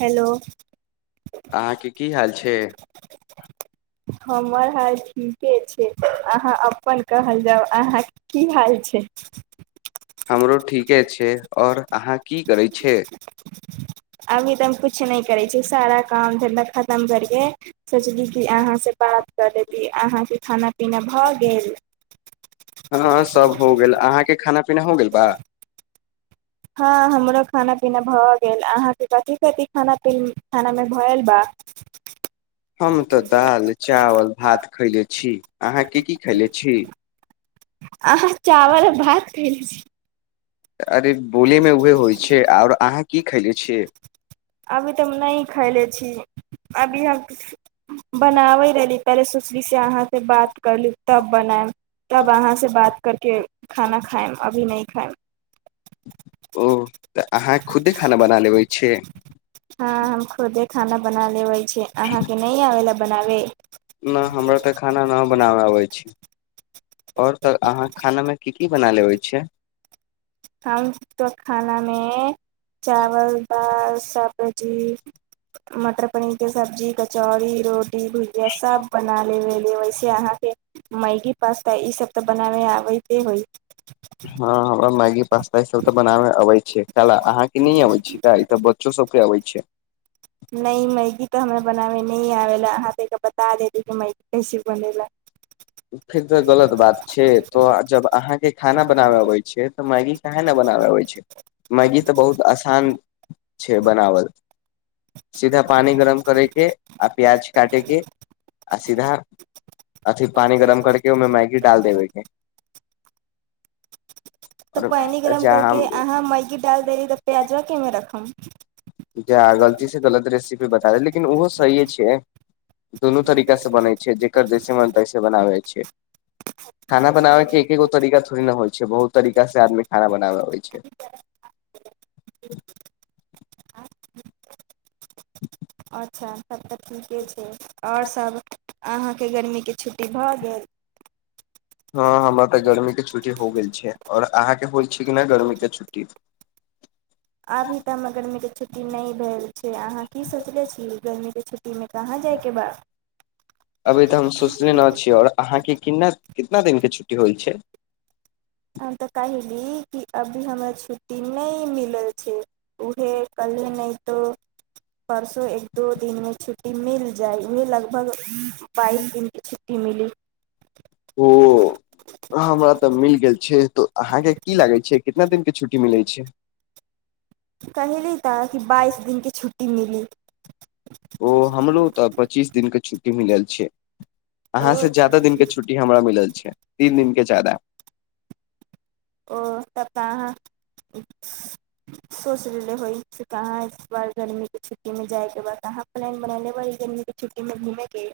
hello अहाँके की हाल छै [unintelligible] हमर हाल ठीके छै अहाँ अपन कहल जाउ अहाँ की हाल छै हमरो ठीके छै आओर अहाँ की करै छियै अभी तऽ हम कुछ नहि करै छी सारा काम धंधा खतम करिके सोचली की अहाँ से बात कऽ लितीयै अहाँके खाना पिना भऽ गेल हँ सब हो गेल [unintelligible] हो गेल बा हँ हमरो खाना पीना भऽ गेल अहाँके कथी कथी खाना पिना खानामे भएल बाऽ [inaudible] हम तऽ दाल चावल भात खैले छी अहाँ के की खैले छी आहा चावल भात खले छी अरे बोलेमे उहे होइ छै आओर अहाँ की खैले छियै अभी तब नहि खैले छी अभी हम बनाबै रहली पहिले सोशलीसँ अहाँसँ बात करली तब बनायब तब अहाँ से बात करके खाना खायम अभी न खायम ओ तऽ अहाँ खुदे खाना बना लेबे छियै हँ हम खुदे खाना बना लेबै छी अहाँके नहि आबै लए बनाबे नहि हमरा तऽ खाना उना नहि बनाबै अबै छै आओर त अहाँ खाना मे की की बना लेबै छियै हम तऽ खानामे चावल दाल सब्जी मटर पनीर के सब्जी कचौड़ी रो पुरी भुजिया सब बना लेबे वैसे अहाँके मैगी पास्ता ईसभ तऽ बनाबै आबैते होइ हँ मैगी पास्ता इ सब त बनावे अवे छै काला अहां के नै अबे छी का ई त बच्चो सब के अबै छै नहि मैगी तऽ हमरा बनाबे नहि आबेला अहाँ तऽ बता दैती कि मैगी कैसे बनेला फेर तऽ गलत बात छै तो जब अहाँ के खाना बनाबे अबे छै तऽ मैगी काहे न बनाबे आबै छै मैगी तऽ बहुत आसान छै बनावल सीधा पानि गरम करेके आ प्याज काटेके आ सीधा अथी पानि गरम करके ओहिमे मैगीडाल देबेके तऽ पानि और गरम जा करके हम अहाँ मैगी डाल देली तऽ प्याजवा केमे रखब जा गलती से गलत रेसिपी बता दे लेकिन ओहो सहिए छै दुनू तरीका से बनै छै जकर जैसे मन तैसे बनाबै छै खाना बनाबे के एकेगो तरीका थोड़े न होइ छै बहुत तरीका से आदमी खाना बनाब अबै छै [inaudible] [inaudible] अच्छा तब तऽ ठीके छै और सभ अहाँकेँ गर्मी केँ छुट्टी भऽ गेल हँ हमरा तऽ गर्मी केँ छुट्टी हो गेल छै औरअहाँकेँ होल छै कि न गर्मी केँ छुट्टी अभी तऽ हम गर्मी केँ छुट्टी नहि भेल छै अहाँ की सोचलने छी गर्मी केँ छुट्टी कहाँ जा जाय केँ बाऽ अभी तऽ हम सोचले न छीयै आओर अहाँकेँ किना कितना दिन केँ छुट्टी होल छै हम तऽ कहली कि अभी हमरा छुट्टी नहि मिलल छै उहे कल्हे नै तो परसो एक दो दिनमे छुटी मिल जाइ उे लगभग बाइस दिन की छुट्टी मिली ओहो [inaudible] हमरा तऽ मिल गेल तो अहाँकेँ की लागे छै कितना दिन के छुट्टी मिलैत छै कहली तऽ कि बाइस दिनके छुट्टी मिली ओ हमरो तऽ पच्चीस दिन केँ छुट्टी मिलल छै ओ अहाँ से ओ जायदा दिन केँ छुट्टी हमरा मिलल छै तीन दिन के जादा ओ हो तब तऽ अहाँ [unintelligible] सोचि होइ कहाँ इस बार गर्मीकेँ छुट्टीमे जाइके बाद कहाँ प्लान बना लेबै गरमीके छुट्टी मे घूमें कऽ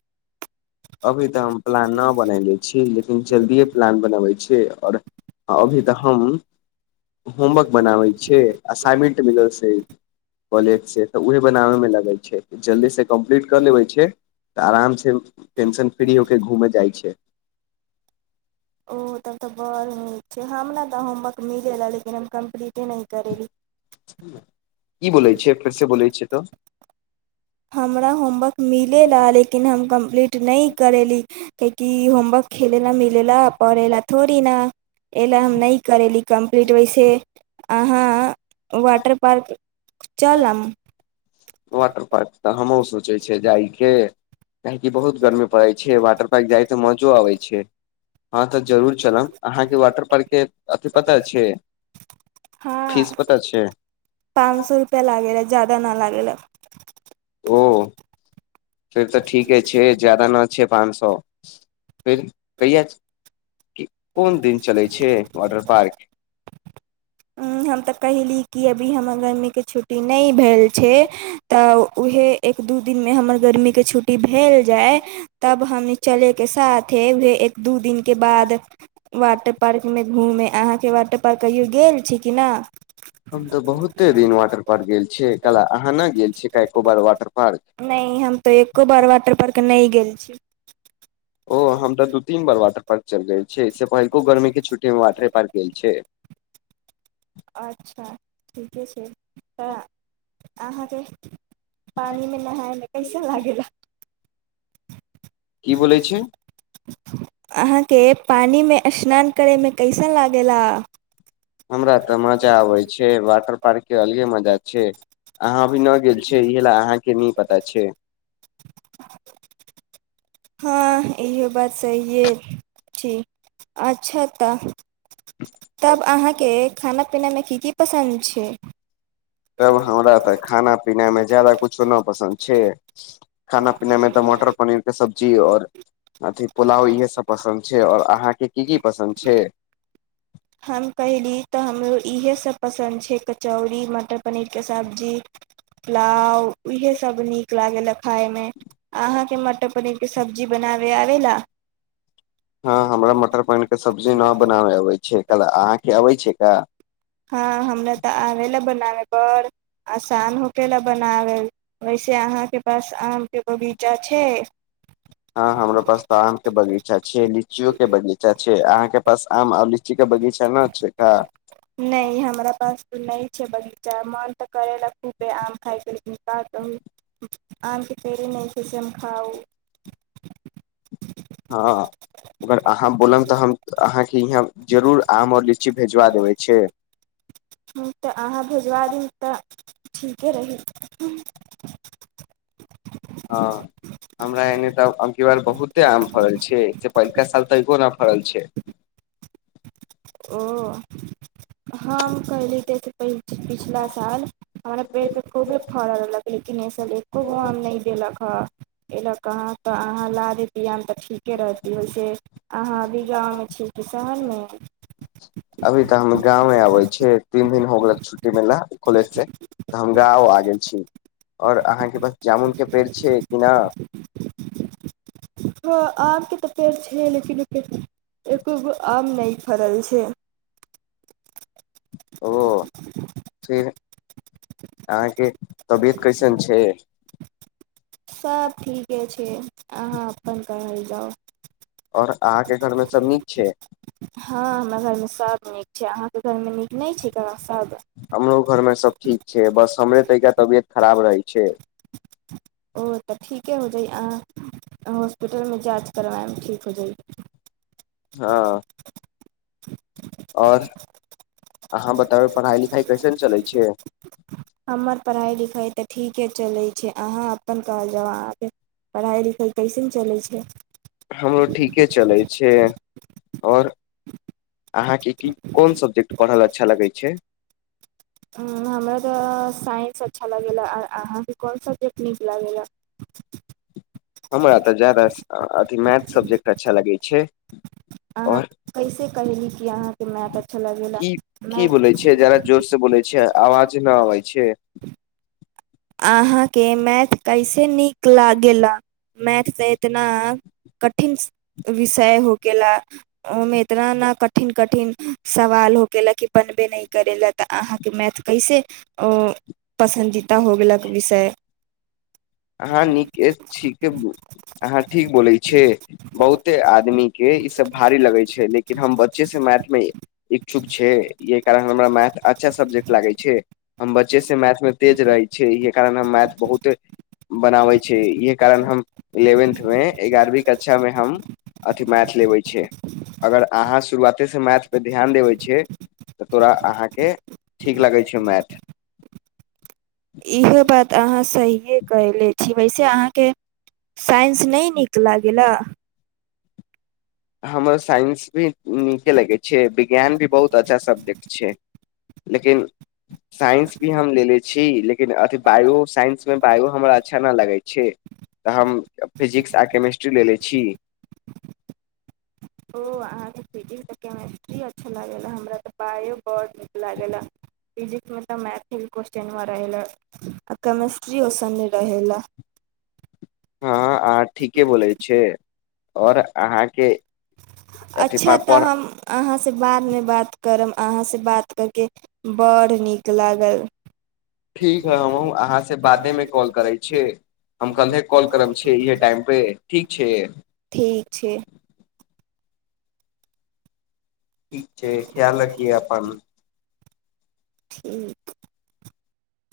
अभी तऽ हम प्लान नहि बनाय छी लेकिन जल्दिए प्लान बनबै छी आओर आ अभी तऽ हम होमवर्क बनाबै छियै असाइनमेंट मिलल सऽ कॉलेजसँ तऽ उहे बनाबैमे लगै छै जल्दीसँ कम्प्लीट कऽ लेबै छै तऽ आराम से टेंशन फ्री होके घूमे जाइ छै ओ तब तऽ बड़ नीक छै हम ने तऽ होमवर्क मिलयलए लेकिन हम कम्प्लीटे नहि करयली [inaudible] की बोलै छियै फेर से बोलै छियै तऽ हमरा होमवर्क मिलेला लेकिन हम कम्प्लीट नहि करैली कै की होमवर्क खेलेला मिलेला पढ़ै ला थोड़ी ना ऐला हम नहि करयली कम्प्लीट वैसे अहाँ वाटर पार्क चलम वाटर पार्क तऽ हम हुँ सोचै छिय जाय केँ काहेकि बहुत गर्मी पड़े छै वाटर पार्क जाय तऽ मजो अबे छै हँ तऽ जरूर चलब अहाँकेँ वाटर पार्क के अथि पता छै हँ फीस पता छै पाँच सौ रुपैआ लागैेलै जादा नै लागैलै [inaudible] फिर तऽ ठीके छै छै ज्यदा नै छै पाँच सौ [inaudible] फिर कहिया [inaudible] कोन दिन चलै छै वाॅटर पार्क हम तऽ कहयली कि अभी हमर गर्मीकेँ छुट्टी नहि भेल छै तऽ उएहे एक दू दिनमे हमर गर्मीकेँ छुट्टी भेल जाय तब हम चले के साथ उहे एक दू दिन केँ बाद वाटर पार्क मे घूमे अहाँकेँ वाटर पार्क कहियो गेल छी की नै हम तऽ बहुते दिन वाटर पार्क गेल छियै कला अहाँ नै गेल छियै का एक्कोबार वाटर पार्क नहि हम तऽ एक्को बार वाटर पार्क नहि गेल छी ओ हम तऽ दू तीन बार वाटर पार्क चलि जाय छीयै ए सँ पहिलो गर्मी केँ छुट्टी मे वाटर पार्क गेल छै अच्छा ठीके छै तऽ अहाँकेँ पानिमे नहायमे कैसे लागैला की बोले छै [unintelligible] अहाँके पानिमे स्नान करयमे कैसन लागैला हमरा तऽ मजा आबै छै वाटर पार्क के अलगे मजा छैय अहाँ अभी न गेल छियै इह लए अहाँके नऽ पता छै [unintelligible] हँ इहो बात सहिए छी अच्छा तऽ [unintelligible] तब अहाँके खाना पीनामे की की पसन्द छैय तब हमरा तऽ खाना पीनामे ज्यादा कुछो नहि पसन्द छै खाना पीना में तऽ मटर पनीर कऽ सब्जी और अथी पुलाव इहे सब पसन्द छै और अहाँ के की की पसन्द छै हम कहयली तऽ हमरो इएहसभ पसन्द छै कचौड़ी मटर पनीरके सब्जी पलाव इहे सब नीक लागेेय खाय मे अहाँके मटर पनीरके सब्जी बनाबय आबै लए हँ हमरा मटर पनीर के सब्जी न बनाबे अबै छै क अहाँके अबै छै का हँ हमरा तऽ आबै लए बनाबै बड़ आसान होके लए बनाबै वैसे अहाँके पास आमके बगीचा छैय ह हमरा पास तऽ आम के बगीचा छै लीचियो के बगीचा छै अहा के पास आम औ लीचि लिचीक बगीचा न छै का नहि हमरा पास त नहि छै बगीचा मन तऽ करे ला खूबे आम खायके का कहू आमके पेरे नहि छै से हम खाउ हँ अगर अहाँ बोलब तऽ हम अहाँके यहाँ सऽ जरूर आम और लीची भेजवा देबे छै हँ तऽ अहाँ भेजवा दब तऽ ठीके रहित हँ [unintelligible] हँ हमरा एने तऽ अबकी बार बहुते आम फड़ल छै से पहिलका साल एको नऽ फड़ल छै ओ हम कहली तैसे पिछला साल [unintelligible] हमरा पेड़ पे खूबे फड़ल रहल लेकिन इसब एको गो आम नहि देलख हँ एहि लोकेऽत अहाँके अहाँ ला देते आमे तऽ ठीके रहत ओहिसे आहाँ अभी गाँवमे छीय कि शहर मऽ अभी तऽ हम गाँव आबै छिय तीन दिन हो गेल छुट्टी मिलला कॉलेज से तऽ हम गाँव आ गेल छी और आहाँके पास जामुन कऽ पेड़ छियै कि नऽ हँ आमके तऽ फेर छै लेकिन एतेक खूब आम नहि फरल छै ओ फिर अहाँके तबियत कैसन छै सब ठीके छै अहाँ अपन कहल जाउ और अहाँ के घर में सब नीक छै हँ हमरा घरमे सभ नीक छै अहाँके घरमे नीक नहि छै की सभ हमरो घरमे सब ठीक छै बस हमरे टा तबियत खराब रहै छै ओ तऽ ठीके हो जाइ अहाँ हॉस्पिटलमे जाँच करबएब ठीक हो जाइ हँ आओर आहाँ बताब पढ़ाई लिखाई कैसन चलै छैय हमर पढ़ाइ लिखाइ तऽ ठीके चलै छै अहाँ अपन कहल जाउ आहाँके पढ़ाइ लिखाइ कइसन चलै छै हमरो ठीके चलै छै और अहाँके क कोन सब्जेक्ट पढ़हल अच्छा लगै छै हमरा तऽ साइंस अच्छा लागैला अहाँके कोन सब्जेक्ट नीक लागैए [inaudible] हमरा तऽ ज्यादा अथी मैथ सब्जेक्ट अच्छा लगैय छै अहाँ और कैसे कहयली कि अहाँके मैथ अच्छा लगेला मैथ सुनय छै आवाज नहि आबे छै अहाँके मैथ कैसे नीक लागला मैथ ते इतना कठिन विषय होके ला ओमे इतना ने कठिन कठिन सवाल हो के ला कि बनबे नहि करे ला तऽ अहाँ मैथ कैसे पसन्दीदा हो गेलक विषय अहाँ नीक छीके अहाँ ठीक बोलै छेए बहुते आदमी के ई सब भारी लगै छै लेकिन हम बच्चे से मैथ इच्छुक छै यहि कारण हमरा मैथ अच्छा सब्जेक्ट लागै छै हम बच्चे से मैथ मे तेज रहै छै इे कारण हम मैथ बहुते बनाबै छै इहे कारण हम इलेवेन्थ मे एगारहवीं कक्षा मे हम अथी मैथ लेबै छै अगर अहाँ शुरुआते सँ मैथपर ध्यान देबै छियै तऽ तोरा अहाँके ठीक लागे छै मैथ इहे बात आहाँ सहिए कले छी वैसे आहाँके साइंस नहि नीक लागैला हमर साइंस भी नीके लगै छै विज्ञान भी बहुत अच्छा सब्जेक्ट छै लेकिन साइंस भी हम ले छी लेकिन अथी बायो साइंस मे बायो हमरा अच्छा नहि लगै छै तऽ हम फिजिक्स आर केमिस्ट्री लेे छीये ओ आहाँके फिजिक्स तऽ केमेस्ट्री अच्छा लागैए हमरा तऽ पाइो बड नीक लागैला फिजिक्स मे तऽ मैथ कस्चनमा रहै ला आ केमिस्ट्री ओसन नहि रहै ला हँ अहाँ ठीके बोलै छी आओर अहाँके अथि अच्छा तऽ पर हम अहाँ सँ बादमे बात करब आहाँ सँ बात करके बड़ नीक लागल ठीक है हमहु अहाँ से बादेमे कॉल करै छीये हम कल्हे कॉल करब छै इहे टाइम पे ठीक छै ठीक छै ठीक छै ख्याल रखि अपन ठीक